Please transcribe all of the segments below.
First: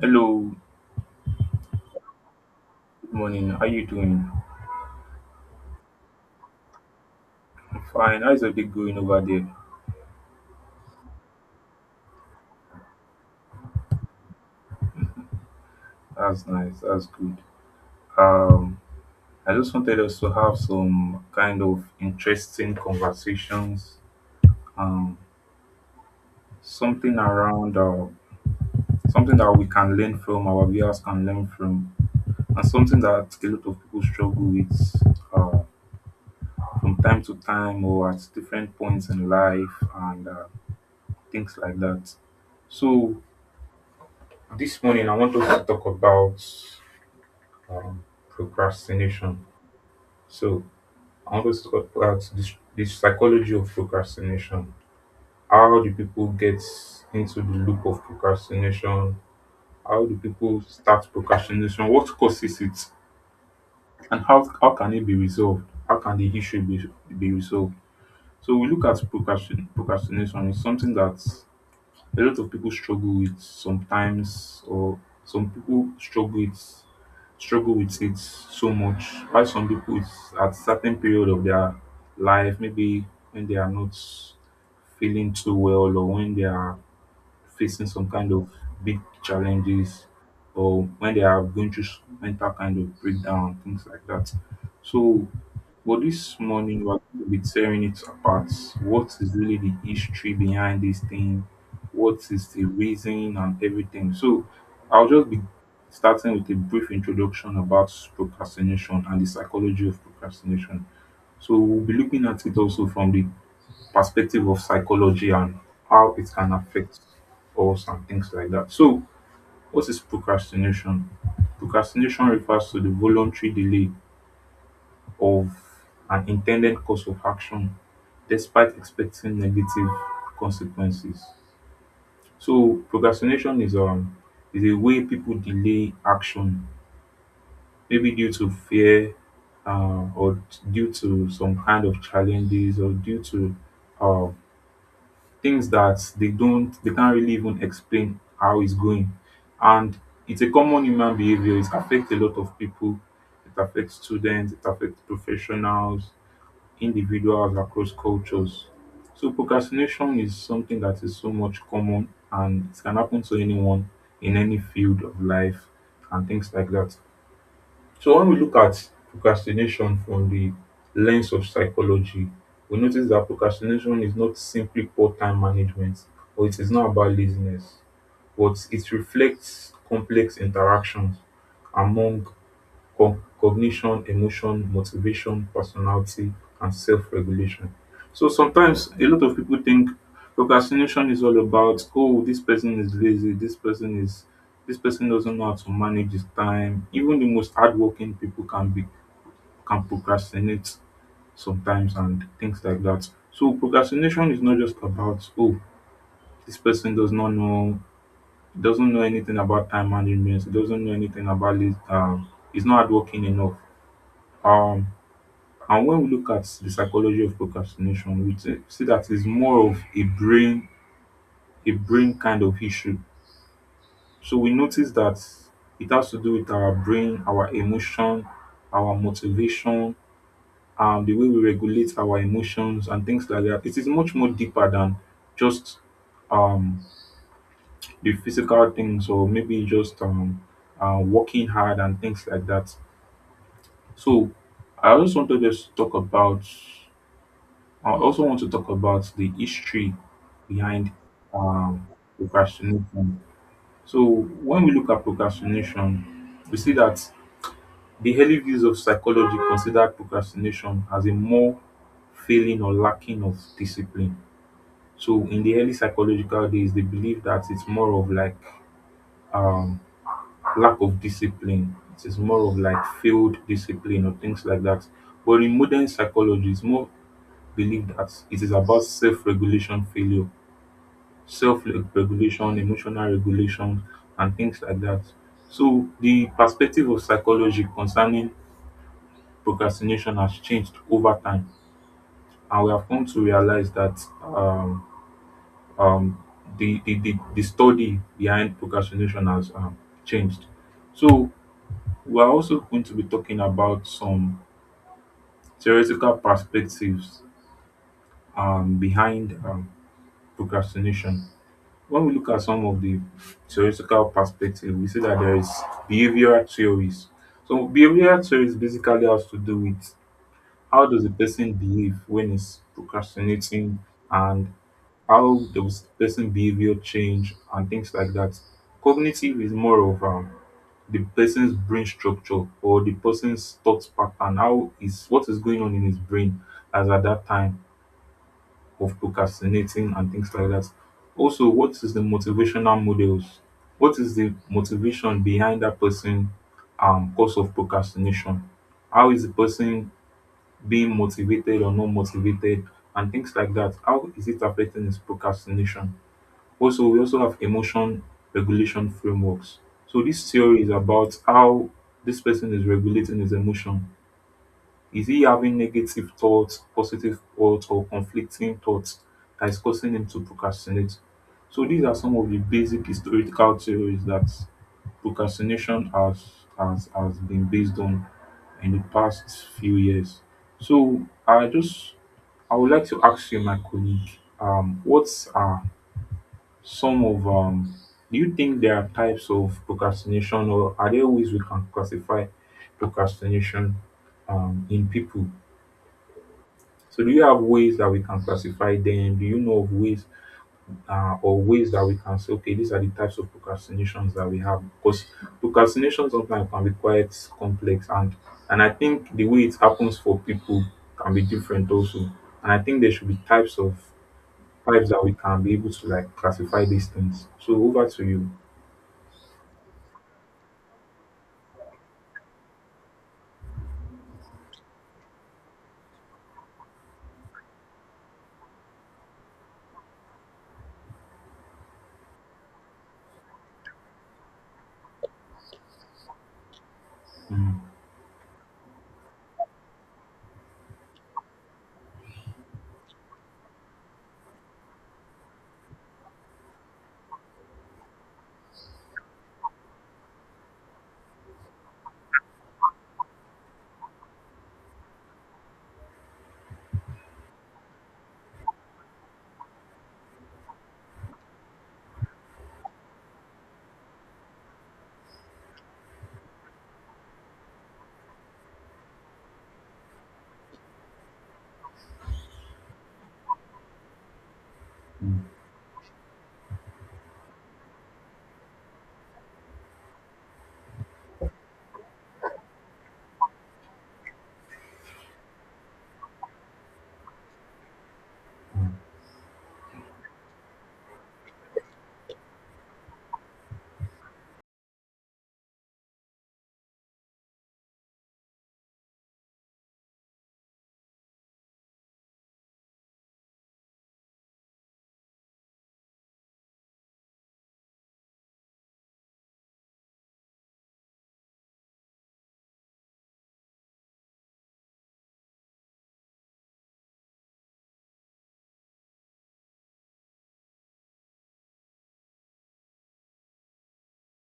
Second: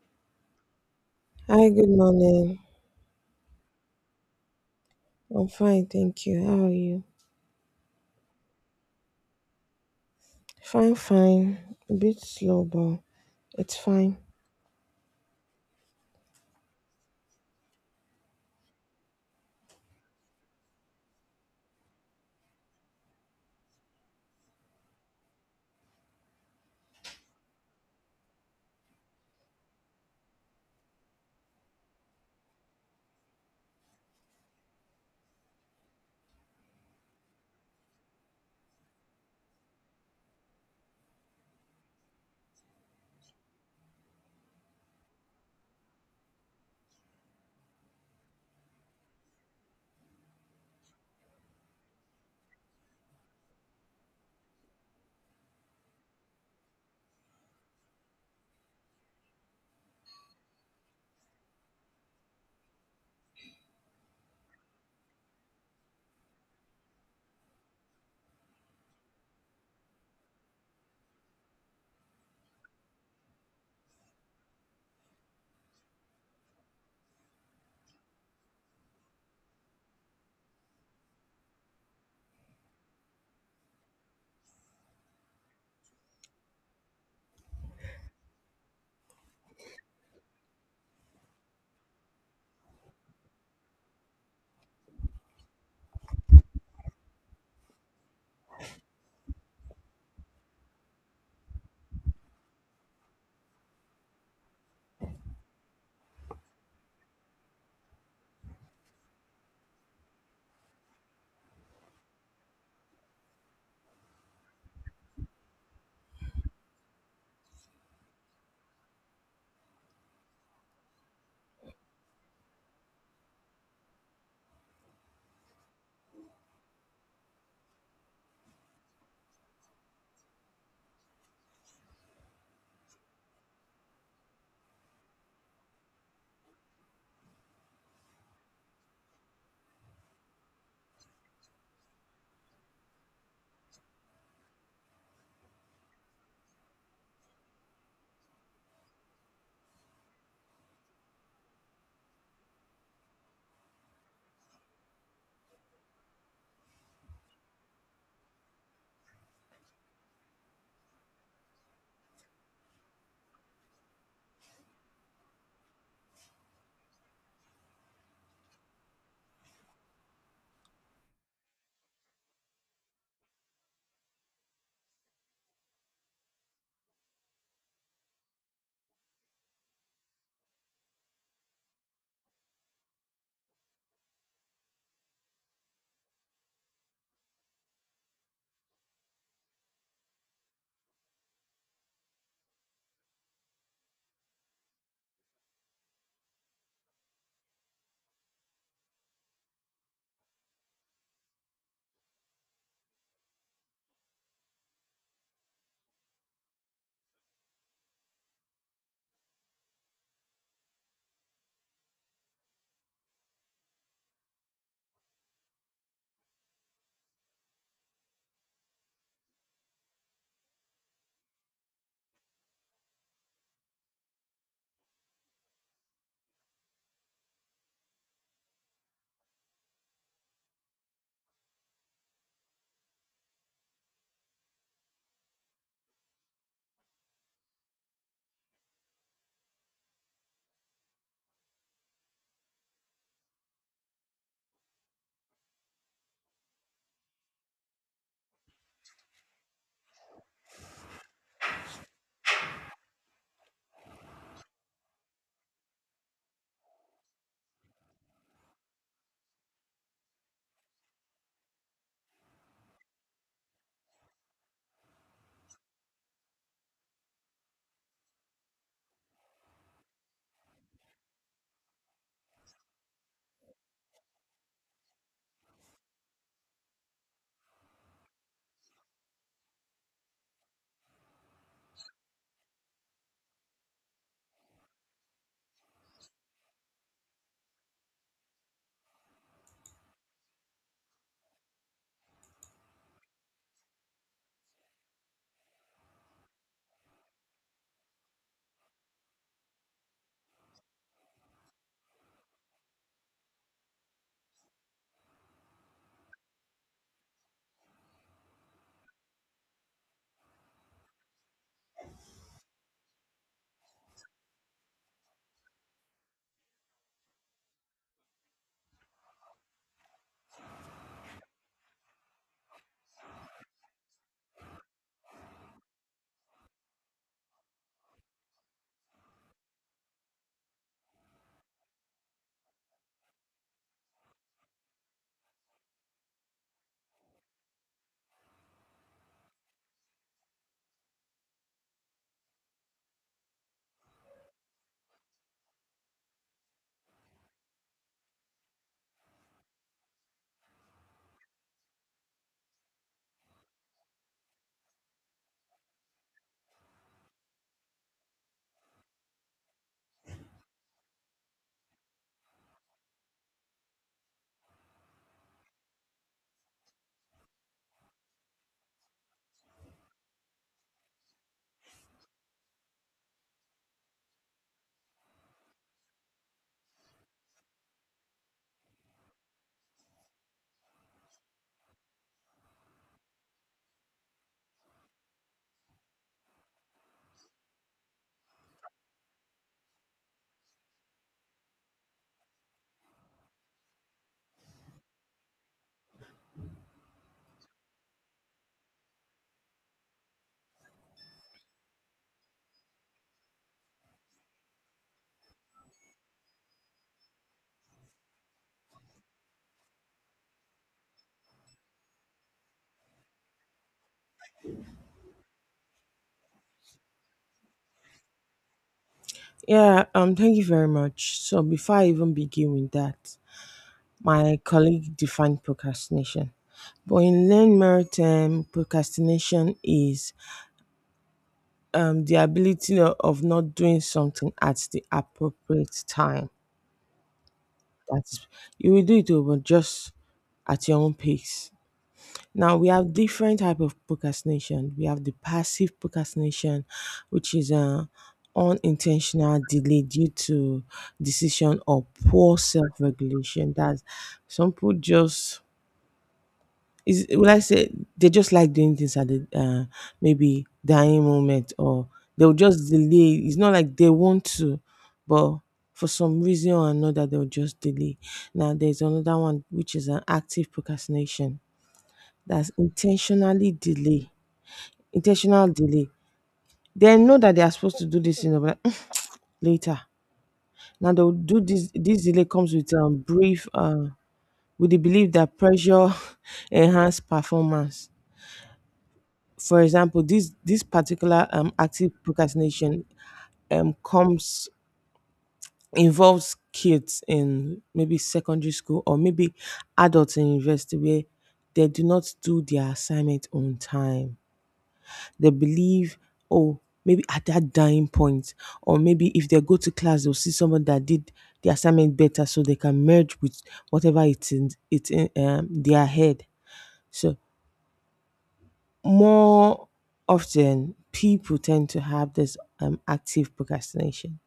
Hello, Hi, good morning. good morning. How you doing? I'm fine, thank you. How are you? I'm fine. How's your day going over there? Fine, fine. A bit slow, but it's fine. That's nice. That's good. Um, I just wanted us to have some kind of interesting conversations. Um, Something around something that we can learn from, our viewers can learn from, and something that a lot of people struggle with uh, from time to time or at different points in life and things like that. So this morning I want us to talk about um, procrastination. So I want us to talk about this, the psychology of procrastination. How do people get into the loop of procrastination? How do people start procrastination? What causes it? And how can it be resolved? How can the issue be resolved? So we look at procrastination. It's something that a lot of people struggle with sometimes or some people struggle with it so much. Why some people it's at certain period of their life, maybe when they are not feeling too well or when they are facing some kind of big challenges or when they are going through mental kind of breakdown, things like that. So, for this morning, we're going to be tearing it apart. What is really the history behind this thing? What is the reason and everything? So, I'll just be starting with a brief introduction about procrastination and the psychology of procrastination. So, we'll be looking at it also from the perspective of psychology and how it can affect us and things like that. So, what is procrastination? Procrastination refers to the voluntary delay of an intended course of action despite expecting negative consequences. So, procrastination is is a way people delay action, maybe due to fear, or due to some kind of challenges, or due to uh, things that they can't really even explain how it's going, and it's a common human behavior. It affects a lot of people. It affects students. It affects professionals, individuals across cultures. So procrastination is something that is so much common and it can happen to anyone in any field of life and things like that. So when we look at procrastination from the lens of psychology, we notice that procrastination is not simply poor time management or it is not about laziness, but it reflects complex interactions among cognition, emotion, motivation, personality, and self-regulation. So sometimes a lot of people think procrastination is all about, oh, this person is lazy, this person doesn't know how to manage his time. Even the most hardworking people can procrastinate sometimes and things like that. So procrastination is not just about, oh, this person doesn't know anything about time management, doesn't know anything about this, is not hardworking enough. Um And when we look at the psychology of procrastination, we see that it's more of a brain kind of issue. So we notice that it has to do with our brain, our emotion, our motivation, the way we regulate our emotions and things like that. It is much more deeper than just um the physical things or maybe just working hard and things like that. So I just wanted us to talk about I also want to talk about the history behind um, procrastination. So, when we look at procrastination, we see that the early views of psychology consider procrastination as a more failing or lacking of discipline. So, in the early psychological days, they believe that it's more of like um, lack of discipline. It is more of like failed discipline or things like that. But in modern psychology, it's more believed that it is about self-regulation failure, self-regulation, emotional regulation and things like that. So the perspective of psychology concerning procrastination has changed over time and we have come to realize that um, um, the study behind procrastination has changed. So we're also going to be talking about some theoretical perspectives behind procrastination. When we look at some of the theoretical perspective, we see that there is behavioral theories. So behavioral theories basically has to do with how does a person behave when he's procrastinating and how does person behavior change and things like that. Cognitive is more of the person's brain structure or the person's thought pattern, how is what is going on in his brain as at that time of procrastinating and things like that. Also, what is the motivational models? What is the motivation behind that person cause of procrastination? How is the person being motivated or not motivated and things like that? How is it affecting his procrastination? Also, we also have emotion regulation frameworks. So this theory is about how this person is regulating his emotion. Is he having negative thoughts, positive thoughts, or conflicting thoughts that is causing him to procrastinate? So these are some of the basic historical theories that procrastination has been based on in the past few years. So I would like to ask you, my colleague, what are some of do you think there are types of procrastination, or are there ways we can classify procrastination, in people? So do you have ways that we can classify them? Do you know of ways, or ways that we can say, okay, these are the types of procrastinations that we have? Because procrastination sometimes can be quite complex, and I think the way it happens for people can be different also. And I think there should be types that we can be able to like classify these things. So over to you. Yeah, thank you very much. So before I even begin with that, my colleague defined procrastination. But in learned merit term, procrastination is the ability of not doing something at the appropriate time. Mm, That's, you will do it, oh, but just at your own pace. Now we have different type of procrastination. We have the passive procrastination, which is a unintentional delay due to decision or poor self-regulation. That's, some people just is, will I say, they just like doing things at the maybe dying moment, or they'll just delay. It's not like they want to, but for some reason or another they'll just delay. Now there's another one which is an active procrastination, that's intentionally delay, mm. intentional delay. They know that they are supposed to do this, you know, but like, "Mm, later. Now they'll do this delay comes with brief with the belief that pressure enhance performance. For example, this particular active procrastination comes, involves kids in maybe secondary school or maybe adults in university where they do not do their assignment on time. They believe, oh, maybe at that dying point, or maybe if they go to class, they'll see someone that did the assignment better, so they can merge with whatever it's in their head. So more often, people tend to have this active procrastination.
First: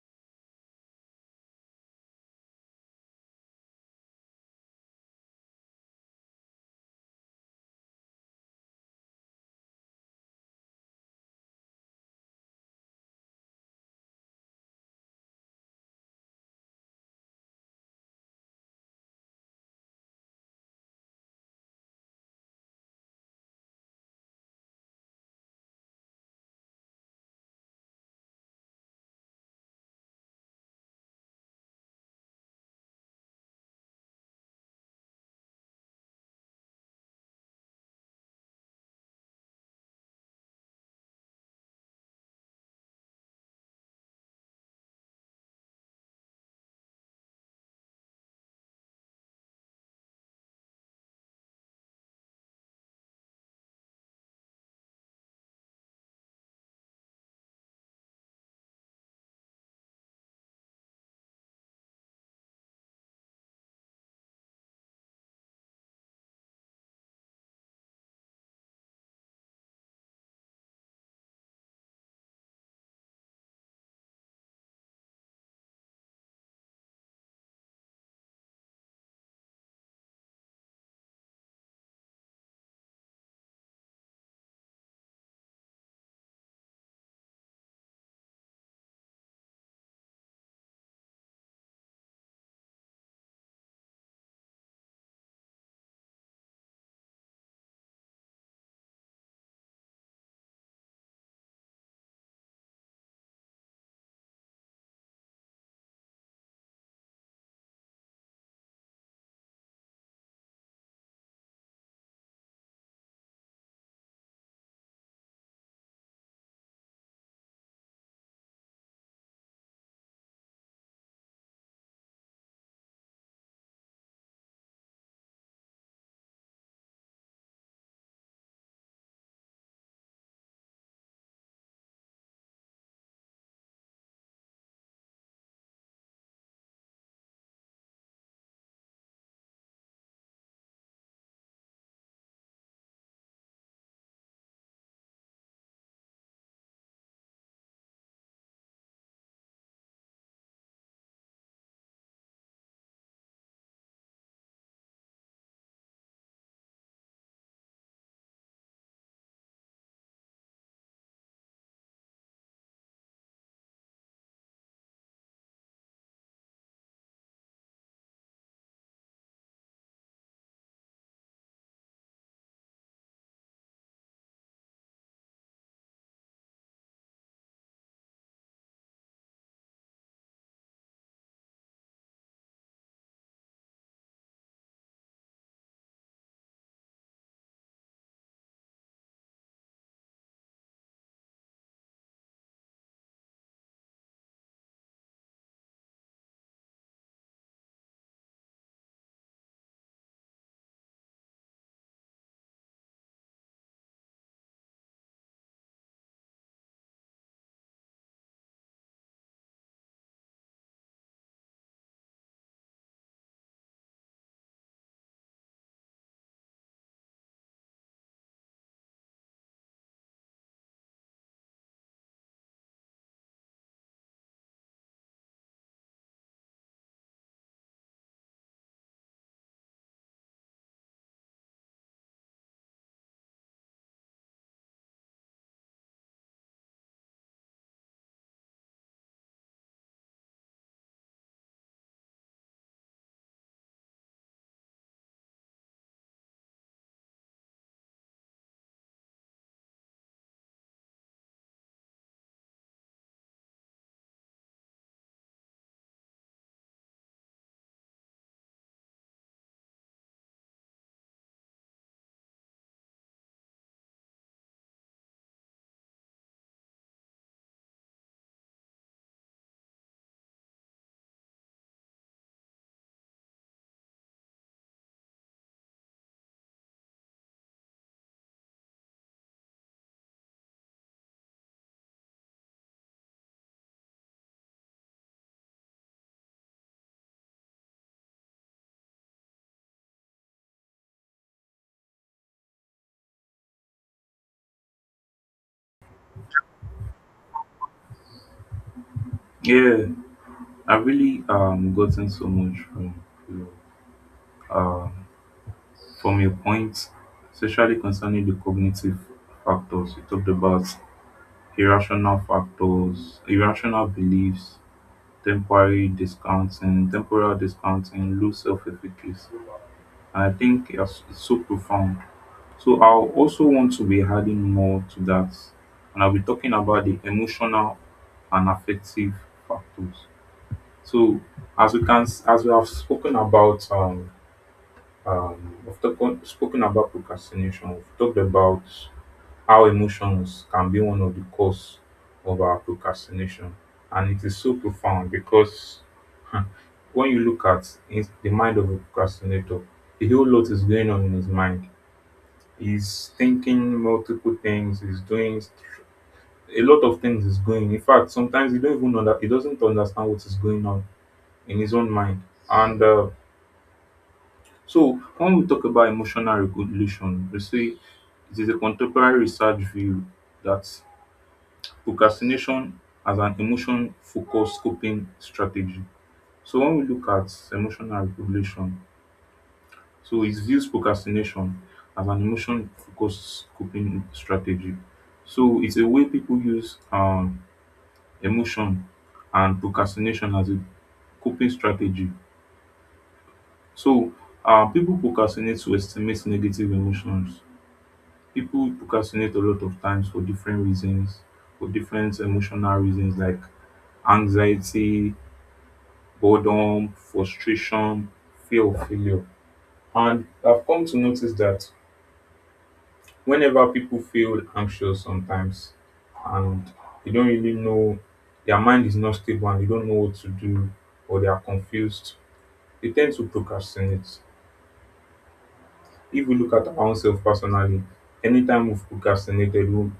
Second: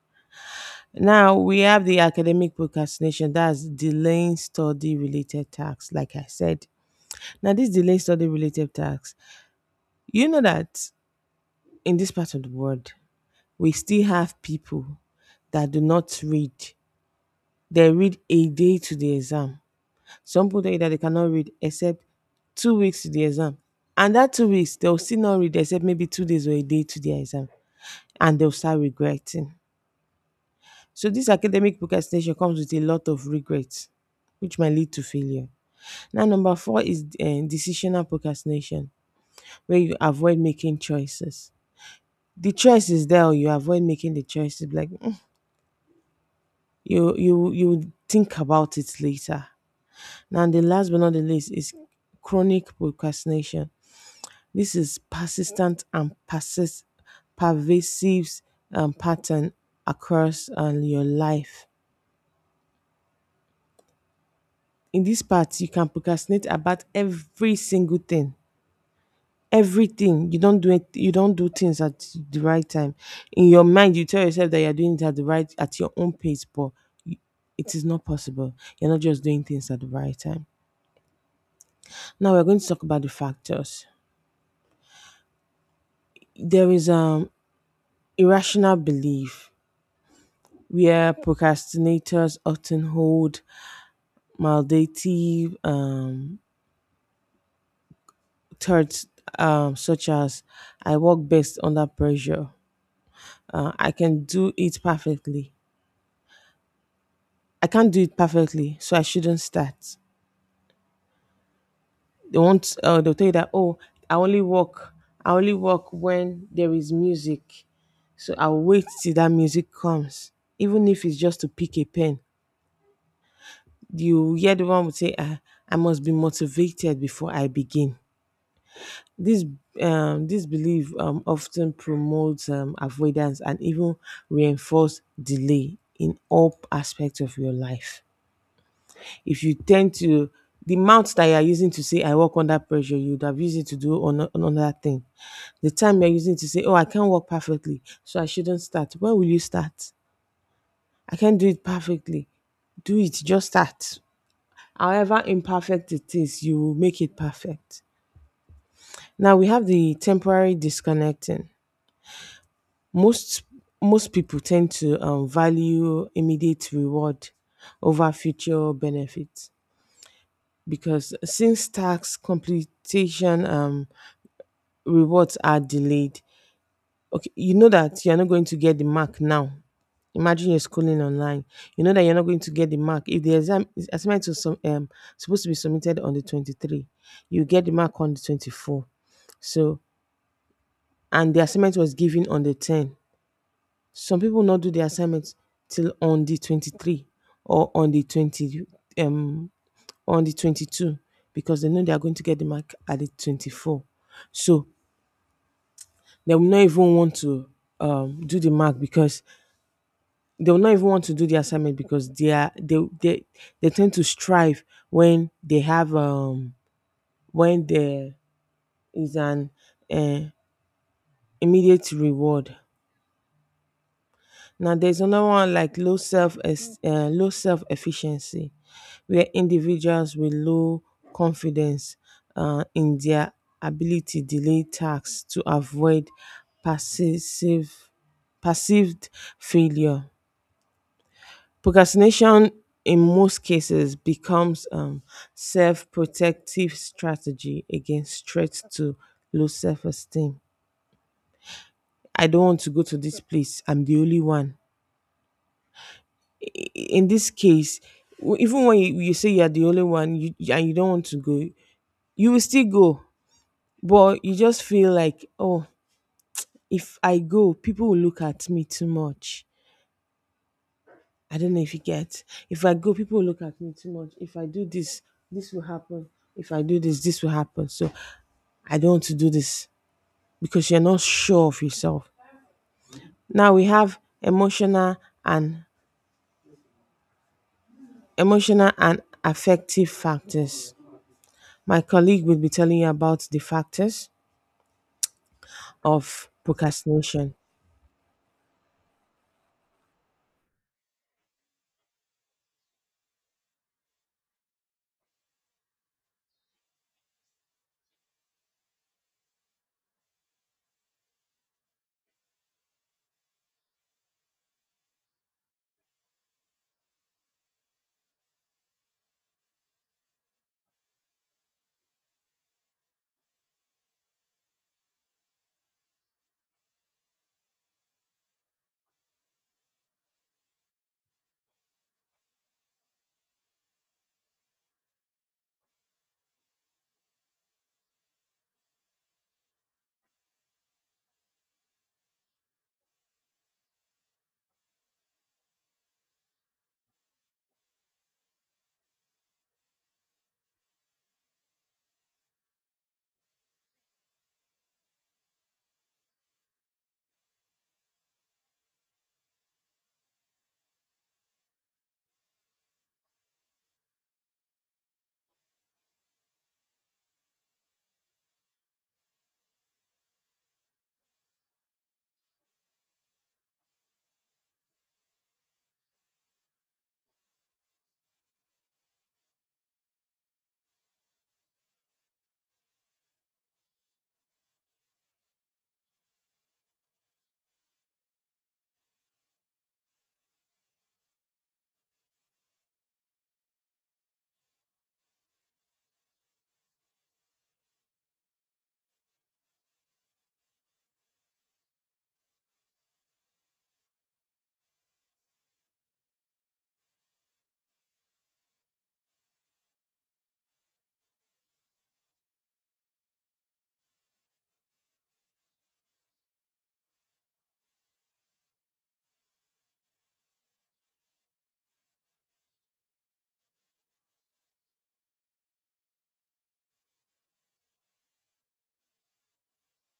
Now we have the academic procrastination, that's delaying study related tasks, like I said. Now, this delayed study related tasks, you know that in this part of the world, we still have people that do not read. They read a day to the exam. Some people tell you that they cannot read except 2 weeks to the exam. And that 2 weeks, they'll still not read except maybe 2 days or a day to the exam. And they'll start regretting. So this academic procrastination comes with a lot of regret, which might lead to failure. Now, number four is decisional procrastination, where you avoid making choices. The choice is there, or you avoid making the choices. Like, you think about it later. Now the last but not the least is chronic procrastination. This is persistent and persist pervasive pattern across your life. In this part, you can procrastinate about every single thing. Everything you don't do it, you don't do things at the right time. In your mind, you tell yourself that you're doing it at the right, at your own pace, but it is not possible. You're not just doing things at the right time. Now we're going to talk about the factors. There is irrational belief where procrastinators often hold maldative thoughts, such as, I work best under pressure. I can do it perfectly. I can't do it perfectly, so I shouldn't start. They won't, they'll tell you that, oh, I only work I only work when there is music. So I'll wait till that music comes. Even if it's just to pick a pen, you hear the one would say, ah, I must be motivated before I begin. This, this belief often promotes avoidance and even reinforce delay in all aspects of your life. If you tend to, the mouth that you are using to say I work under pressure, you would have used it to do on another thing. The time you're using to say, oh, I can't work perfectly, so I shouldn't start. When will you start? I can't do it perfectly. Do it, just start. However imperfect it is, you will make it perfect. Now we have the temporary disconnecting. Most Most people tend to value immediate reward over future benefits, because since tax completion, rewards are delayed, okay, you know that you're not going to get the mark now. Imagine you're schooling online. You know that you're not going to get the mark. If the exam assignment was some, supposed to be submitted on the 23, you get the mark on the 24. So, and the assignment was given on the 10. Some people not do the assignment till on the 23 or on the 20, um on the 22, because they know they are going to get the mark at the 24. So, they will not even want to do the mark because they will not even want to do the assignment because they are they tend to strive when they have when there is an uh, immediate reward. Now there's another one like low self efficiency, where individuals with low confidence in their ability delay tasks to avoid passive perceived failure. Procrastination in most cases becomes self-protective strategy against threats to low self-esteem. I don't want to go to this place. I'm the only one. In this case, even when you say you're the only one you, and you don't want to go, you will still go. But you just feel like, oh, if I go, people will look at me too much. I don't know if you get. If I go, people will look at me too much. If I do this, this will happen. If I do this, this will happen. So I don't want to do this because you're not sure of yourself. Now we have and emotional and affective factors. My colleague will be telling you about the factors of procrastination. Yeah, I've really gotten so much from you. From your point, especially concerning the cognitive factors, you talked about irrational factors, irrational beliefs, temporary discounting, temporal discounting, low self-efficacy. And I think it's so profound. So I also want to be adding more to that. And I'll be talking about the emotional and affective factors. So as we have spoken about we've spoken about procrastination. We've talked about how emotions can be one of the cause of our procrastination, and it is so profound because, huh, when you look at in the mind of a procrastinator, a whole lot is going on in his mind. He's thinking multiple things. He's doing a lot of things is going. In fact, sometimes he don't even know that he doesn't understand what is going on in his own mind, and so when we talk about emotional regulation, we say it is a contemporary research view that procrastination as an emotion focused coping strategy. So when we look at emotional regulation, so it views procrastination as an emotion focused coping strategy. So it's a way people use emotion and procrastination as a coping strategy. So people procrastinate to estimate negative emotions. People procrastinate a lot of times for different reasons, for different emotional reasons like anxiety, boredom, frustration, fear of failure. And I've come to notice that whenever people feel anxious sometimes and they don't really know, their mind is not stable and they don't know what to do, or they are confused, they tend to procrastinate. If we look at our own self personally, anytime we've procrastinated, we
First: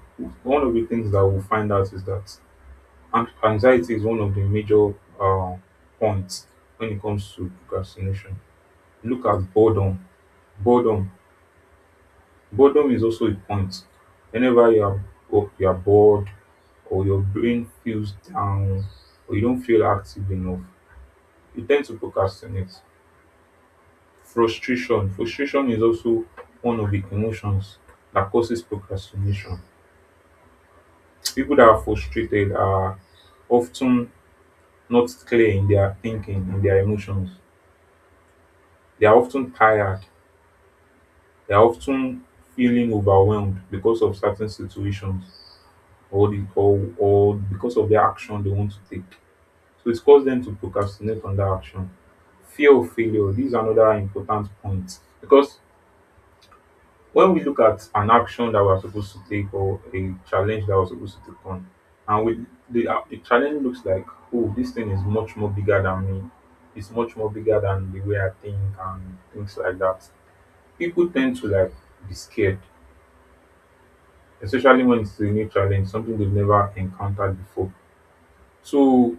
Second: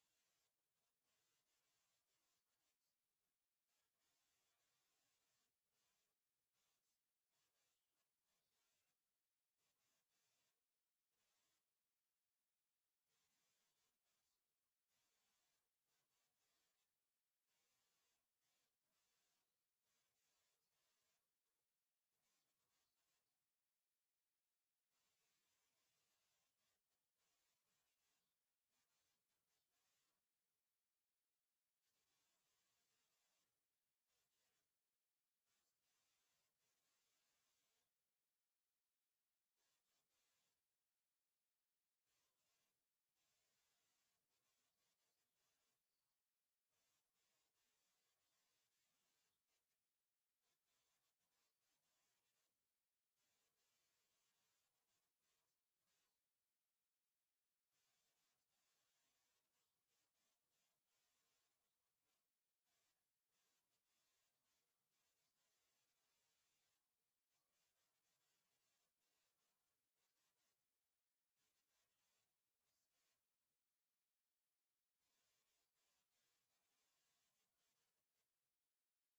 one of the things that we'll find out is that anxiety is one of the major uh, points when it comes to procrastination. Look at boredom. Boredom. Boredom is also a point. Whenever you are you are bored, or your brain feels down, or you don't feel active enough, you tend to procrastinate. Frustration. Frustration is also one of the emotions that causes procrastination. People that are frustrated are often not clear in their thinking, in their emotions. They are often tired. They are often feeling overwhelmed because of certain situations or or because of the action they want to take. So it causes them to procrastinate on that action. Fear of failure. This is another important point because when we look at an action that we're supposed to take or a challenge that we're supposed to take on, and the challenge looks like, oh, this thing is much more bigger than me. It's much more bigger than the way I think and things like that. People tend to like be scared, especially when it's a new challenge, something they've never encountered before. So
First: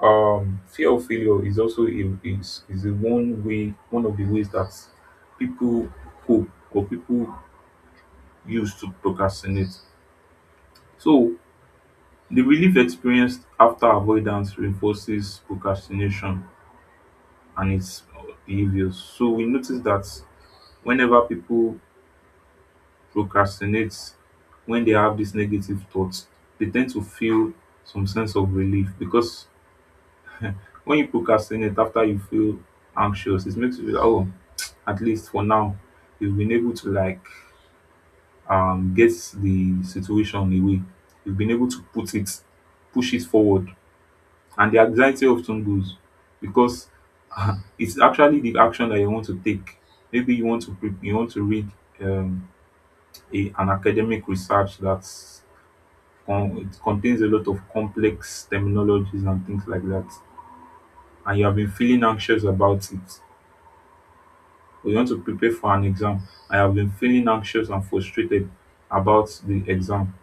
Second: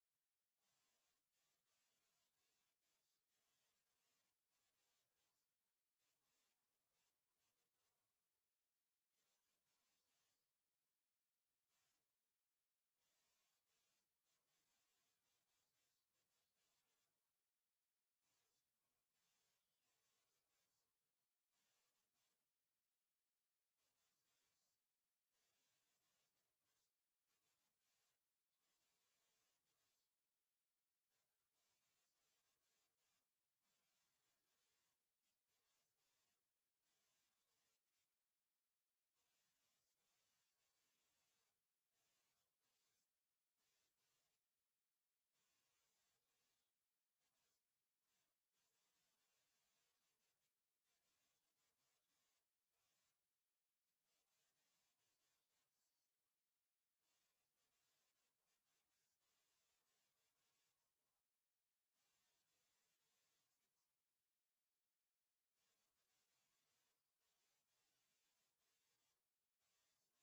fear of failure is also is a one of the ways that people cope or people use to procrastinate. So the relief experienced after avoidance reinforces procrastination and its behaviors. So we notice that whenever people procrastinate when they have these negative thoughts, they tend to feel some sense of relief because when you procrastinate after you feel anxious, it makes you feel, oh, at least for now, you've been able to like get the situation away. You've been able to put it, push it forward. And the anxiety often goes because it's actually the action that you want to take. Maybe you want to you want to read um, a, an academic research that's it contains a lot of complex terminologies and things like that, and you have been feeling anxious about it, or you want to prepare for an exam and you have been feeling anxious and frustrated about the exam.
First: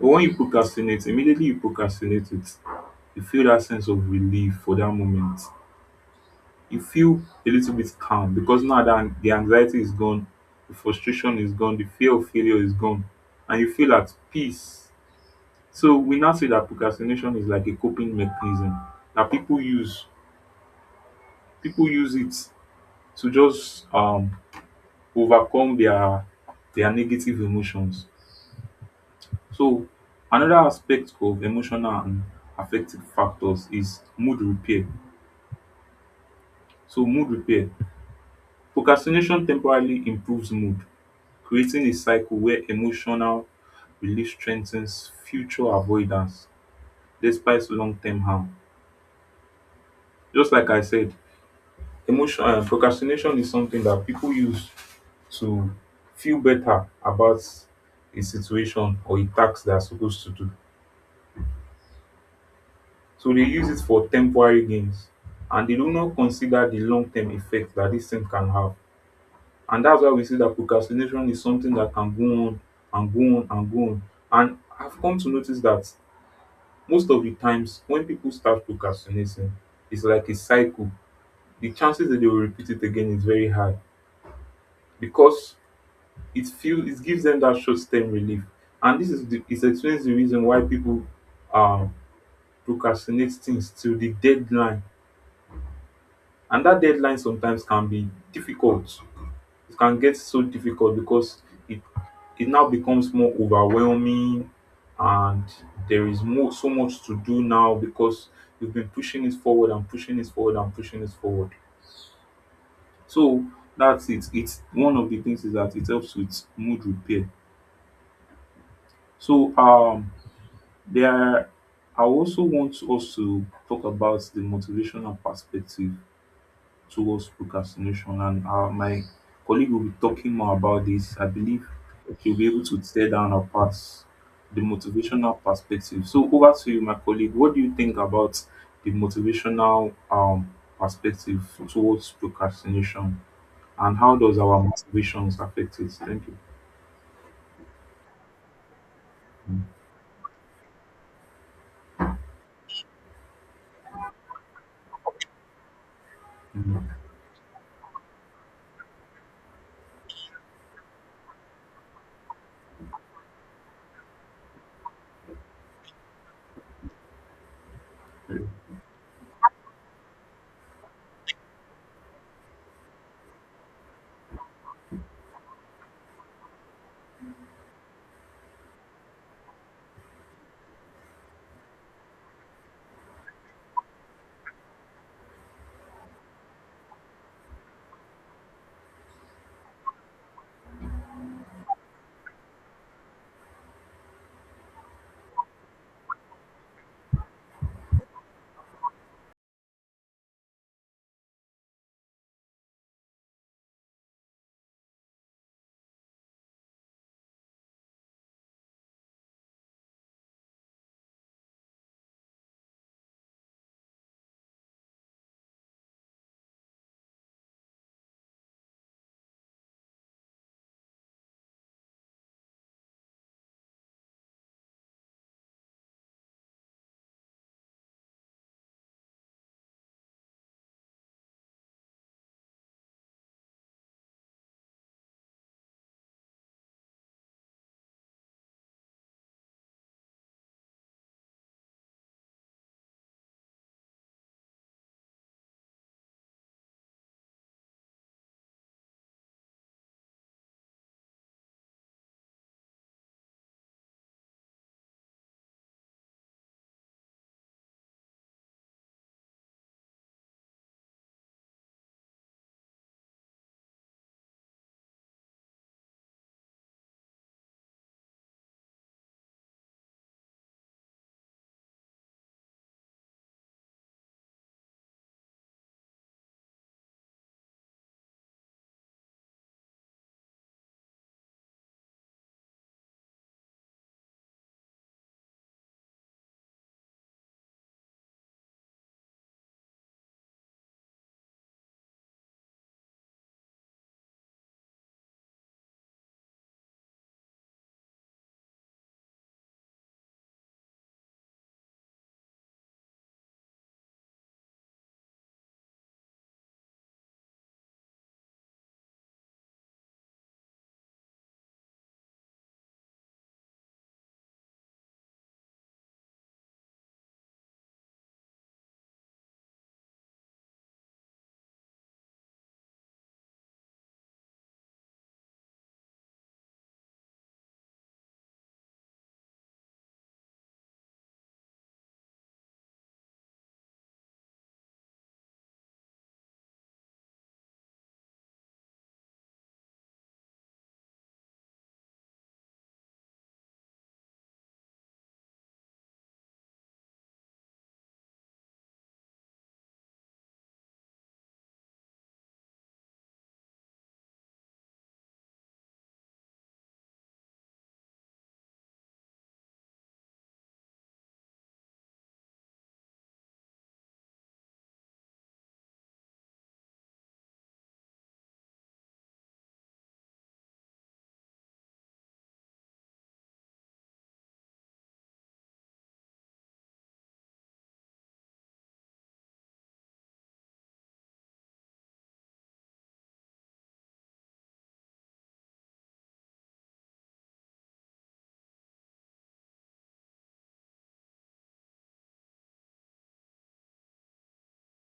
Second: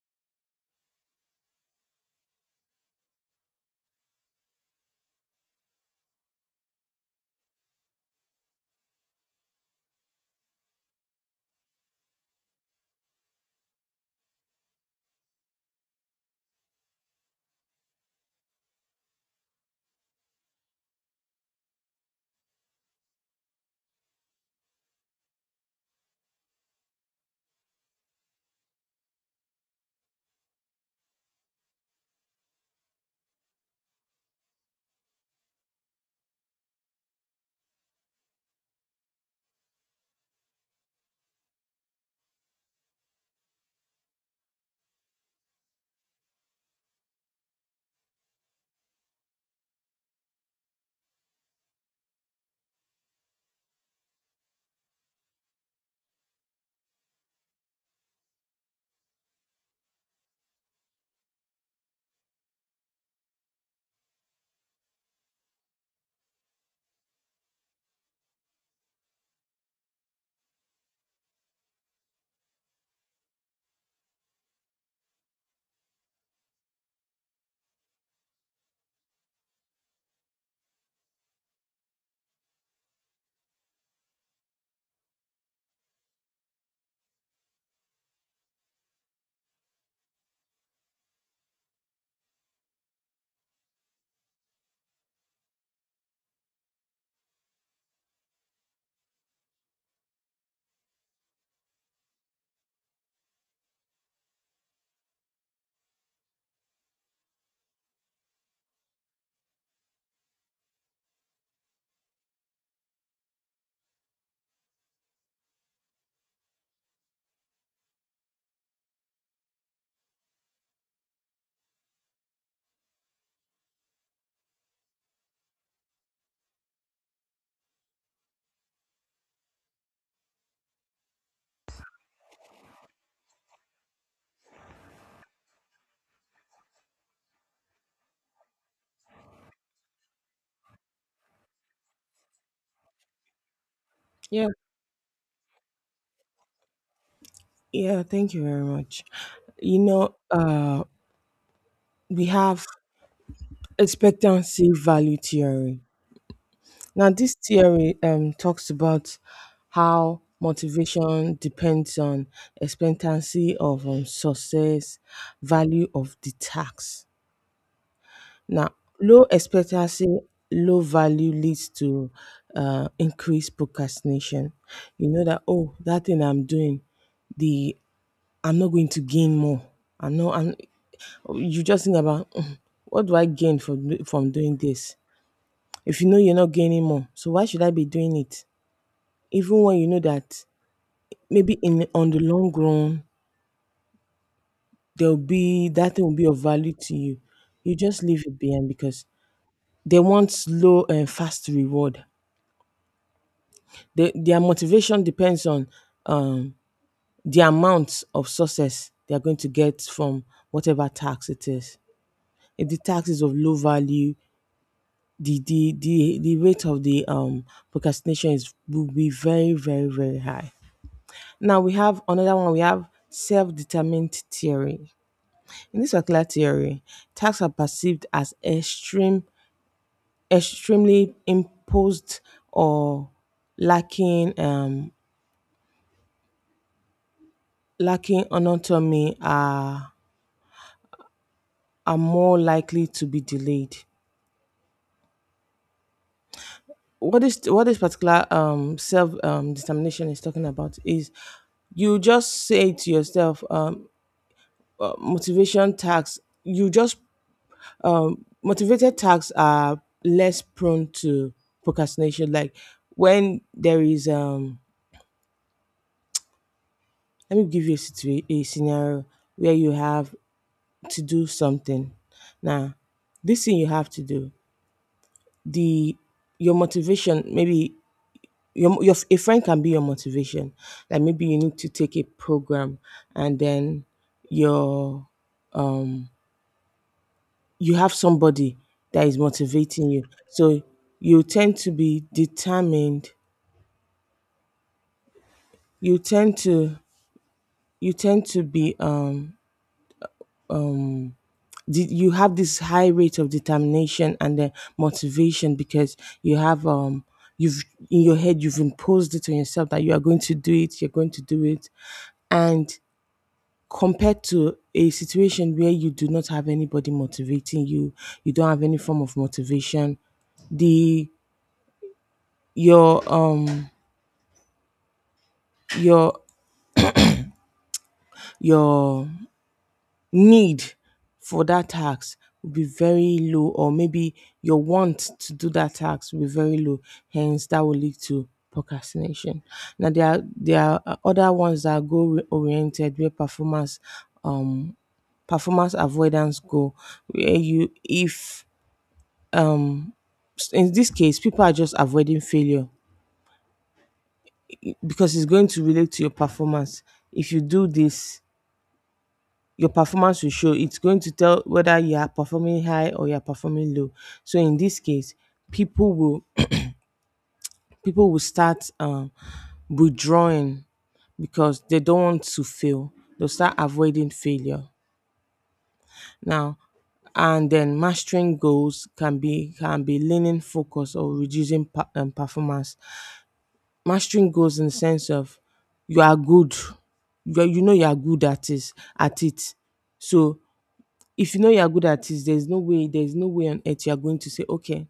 But when you procrastinate, immediately you procrastinate it, you feel that sense of relief for that moment. You feel a little bit calm because now that the anxiety is gone, the frustration is gone, the fear of failure is gone, and you feel at peace. So we now say that procrastination is like a coping mechanism that people use, people use it to just overcome their negative emotions. So another aspect of emotional and affective factors is mood repair. So mood repair. Procrastination temporarily improves mood, creating a cycle where emotional relief strengthens future avoidance despite long-term harm. Just like I said, Emotion procrastination is something that people use to feel better about a situation or a task they are supposed to do. So they use it for temporary gains and they do not consider the long term effect that this thing can have. And that's why we see that procrastination is something that can go on and go on and go on. And I've come to notice that most of the times when people start procrastinating, it's like a cycle. The chances that they will repeat it again is very high, because it feels, it gives them that short term relief. And this is the, it explains the reason why people um procrastinate things till the deadline. And that deadline sometimes can be difficult. It can get so difficult because it it now becomes more overwhelming, and there is more, so much to do now, because you've been pushing it forward and pushing it forward and pushing it forward. So that's it. It's one of the things, is that it helps with mood repair. So there are, I also want us to talk about the motivational perspective towards procrastination, and my colleague will be talking more about this. I believe she'll be able to tear down apart the motivational perspective. So over to you, my colleague. What do you think about the motivational perspective towards procrastination, and how does Yeah, our motivations affect it? Thank you. yeah, thank you very much. You know, we have expectancy value theory. Mm. Now, this theory talks about how motivation depends on expectancy of success, value of the task. Now, low expectancy, low value leads to increased procrastination. You know that, oh, that thing I'm doing, the I'm not going to gain more. I'm not. I'm, you just think about "Mm, what do I gain from from doing this? If you know you're not gaining more, so why should I be doing it? Even when you know that maybe in on the long run, there will be, that thing will be of value to you, you just leave it behind because they want slow and fast reward. They, their motivation depends on um, the amount of success they are going to get from whatever tax it is. If the tax is of low value, the rate of the procrastination is, will be very, very, very high. Now we have another one. We have self-determined theory. In this particular theory, tasks are perceived as extremely imposed or lacking, lacking autonomy, are more likely to be delayed. What this particular self determination is talking about is, you just say to yourself, motivation tasks. You just, motivated tasks are less prone to procrastination. Like, when there is, let me give you a a scenario where you have to do something. Now this thing you have to do, the your motivation maybe, your a friend can be your motivation. Like maybe you need to take a program, and then your, um you have somebody that is motivating you, so you tend to be determined. You tend to, you tend to be um you have this high rate of determination and then motivation because you have, you've, in your head you've imposed it on yourself that you're going to do it. And compared to a situation where you do not have anybody motivating you, you don't have any form of motivation, the your, your your need for that task will be very low, or maybe your want to do that task will be very low, hence that will lead to procrastination. Now there are, other ones that are goal oriented, where performance, um performance avoidance goal, where you, if, in this case, people are just avoiding failure, I- because it's going to relate to your performance. If you do this, your performance will show. It's going to tell whether you are performing high or you are performing low. So in this case, people will people will start, withdrawing because they don't want to fail. They'll start avoiding failure. Now, and then mastering goals can be, leaning focus or reducing performance. Mastering goals, in the sense of, you are good, you know you are good at it. So if you know you are good at it, there's no way, on earth you are going to say, okay,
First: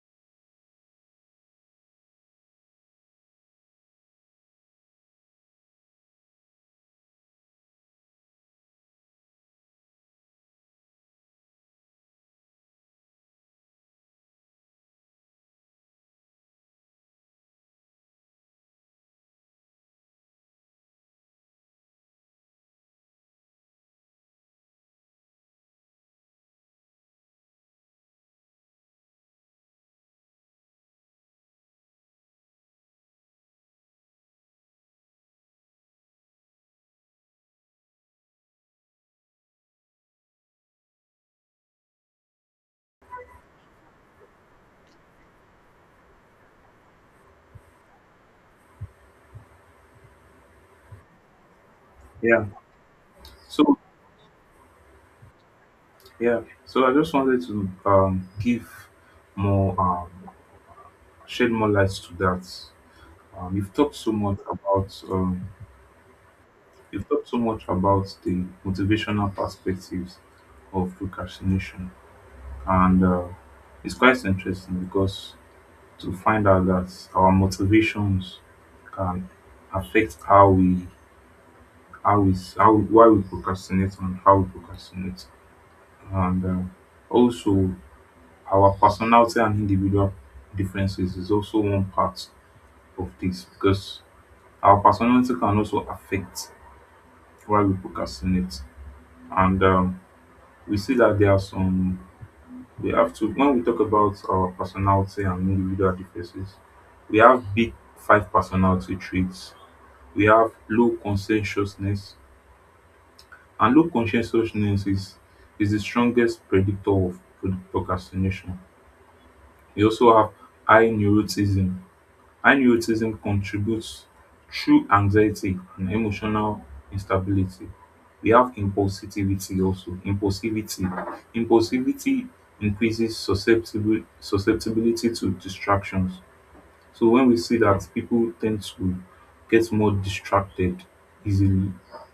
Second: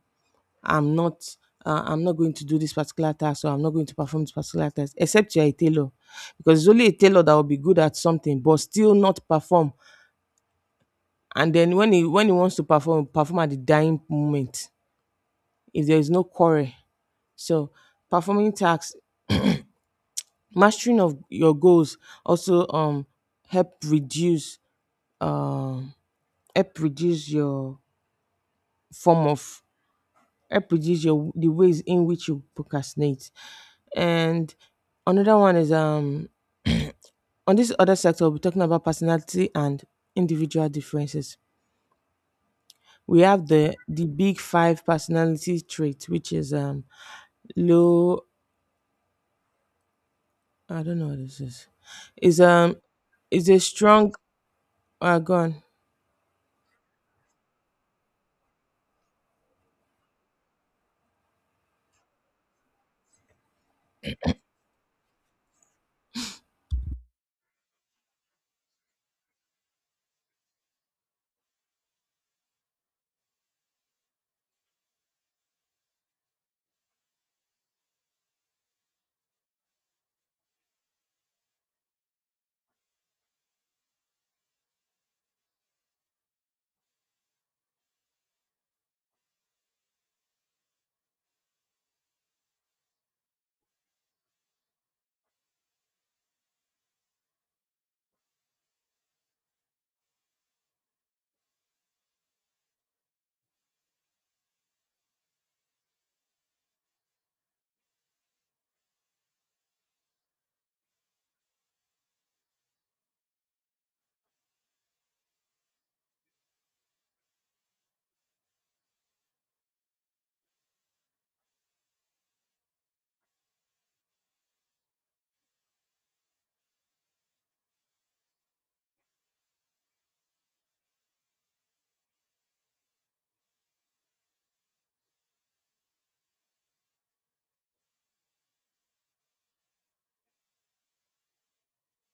I'm not, I'm not going to do this particular task, or I'm not going to perform this particular task, except you're a tailor. Because it's only a tailor that will be good at something but still not perform. And then when he, when he wants to perform, perform at the dying moment, if there is no quarry. So performing tasks, mastering of your goals also, help reduce, um help reduce your form of help reduce your the ways in which you procrastinate. And another one is, on this other sector we'll be talking about personality and individual differences. We have the big five personality traits, which is, low, I don't know what this is. Is, Yeah. Is a So strong, gone. yeah, so I just wanted to give more, shed more light to that. Um, you've talked so much about um, you've talked so much about the motivational perspectives of procrastination, and it's quite interesting because to find out that our motivations can affect how we, how, why we procrastinate and how we procrastinate, and also our personality and individual differences is also one part of this, because our personality can also affect why we procrastinate. And we see that there are some, we have to, when we talk about our personality and individual differences, we have big five personality traits. We have low conscientiousness, and low conscientiousness is the strongest predictor of procrastination. We also have high neuroticism. High contributes through anxiety and emotional instability. We have impulsivity also, impulsivity. Impulsivity increases susceptible susceptibility to distractions. So when we see that people tend to get more distracted easily,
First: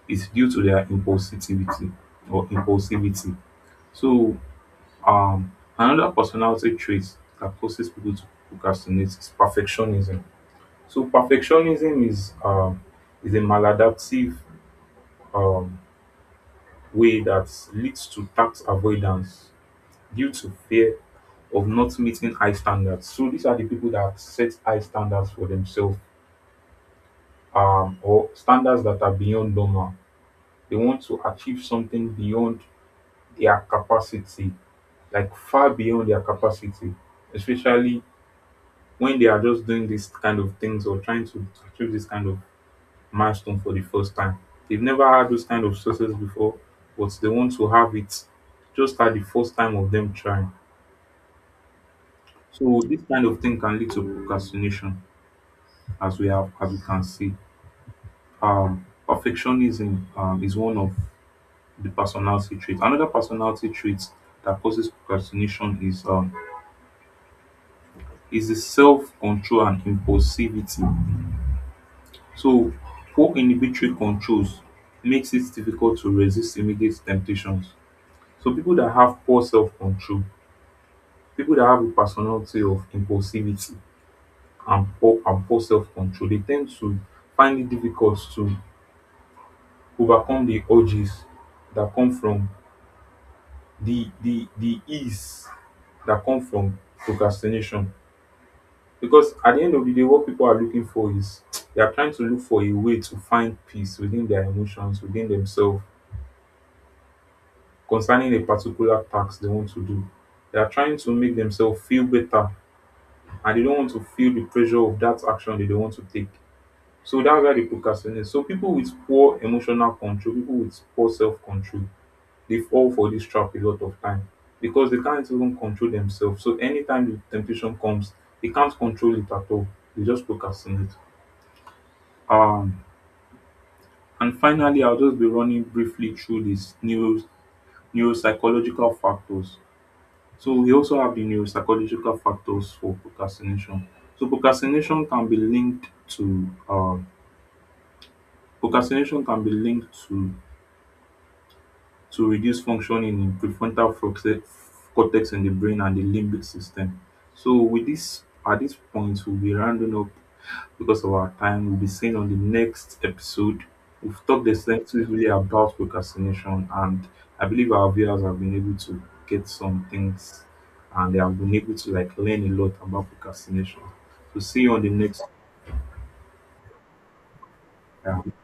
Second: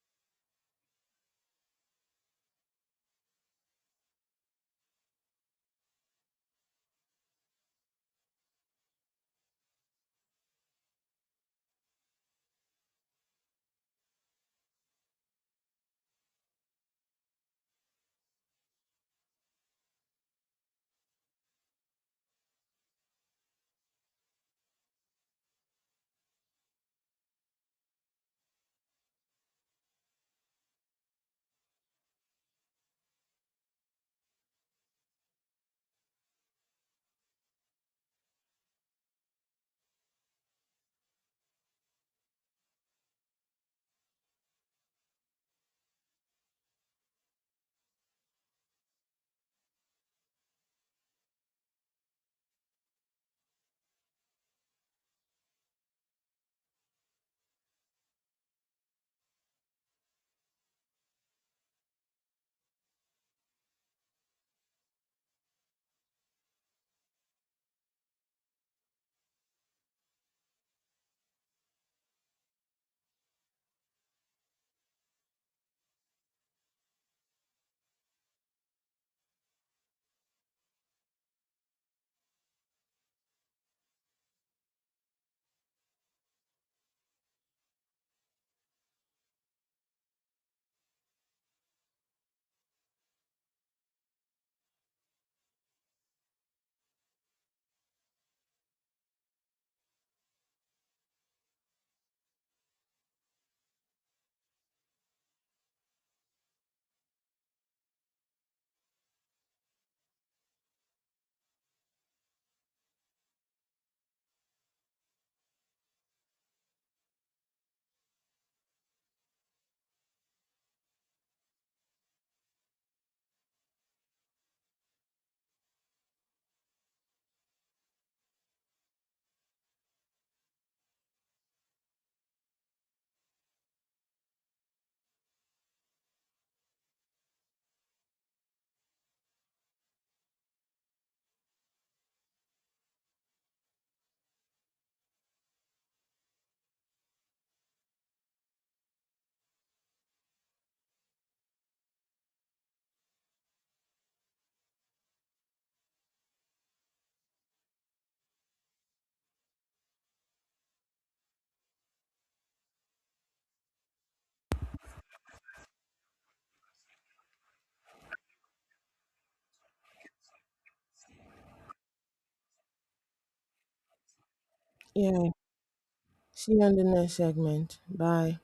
it's due to their impulsivity or impulsivity. So um another personality trait that causes people to procrastinate is perfectionism. So perfectionism is a maladaptive um, way that leads to tax avoidance due to fear of not meeting high standards. So these are the people that set high standards for themselves, or standards that are beyond normal. They want to achieve something beyond their capacity, like far beyond their capacity, especially when they are just doing these kind of things or trying to achieve this kind of milestone for the first time. They've never had those kind of success before, but they want to have it just at the first time of them trying. So this kind of thing can lead to procrastination, as we can see. Perfectionism is one of the personality traits. Another personality trait that causes procrastination is the self-control and impulsivity. So poor inhibitory controls makes it difficult to resist immediate temptations. So people that have poor self-control, people that have a personality of impulsivity and poor self-control, they tend to find it difficult to overcome the urges that come from the ease that come from procrastination. Because at the end of the day, what people are looking for is, they are trying to look for a way to find peace within their emotions, within themselves, concerning a particular task they want to do. They are trying to make themselves feel better, and they don't want to feel the pressure of that action that they want to take. So that's why they procrastinate. So people with poor emotional control, people with poor self-control, they fall for this trap a lot of time because they can't even control themselves. So anytime the temptation comes, they can't control it at all. They just procrastinate. Um, and finally, I'll just be running briefly through these neuropsychological factors. So we also have the neuropsychological factors for procrastination. So procrastination can be linked to procrastination can be linked to to reduced functioning in prefrontal cortex in the brain and the limbic system. So with this, at this point we'll be rounding up because of our time. We'll be seeing on the next episode. We've talked extensively about procrastination, and I believe our viewers have been able to get some things and they have been able to like learn a lot about procrastination. So see you on the next. Yeah. See you on the next segment. um, Bye.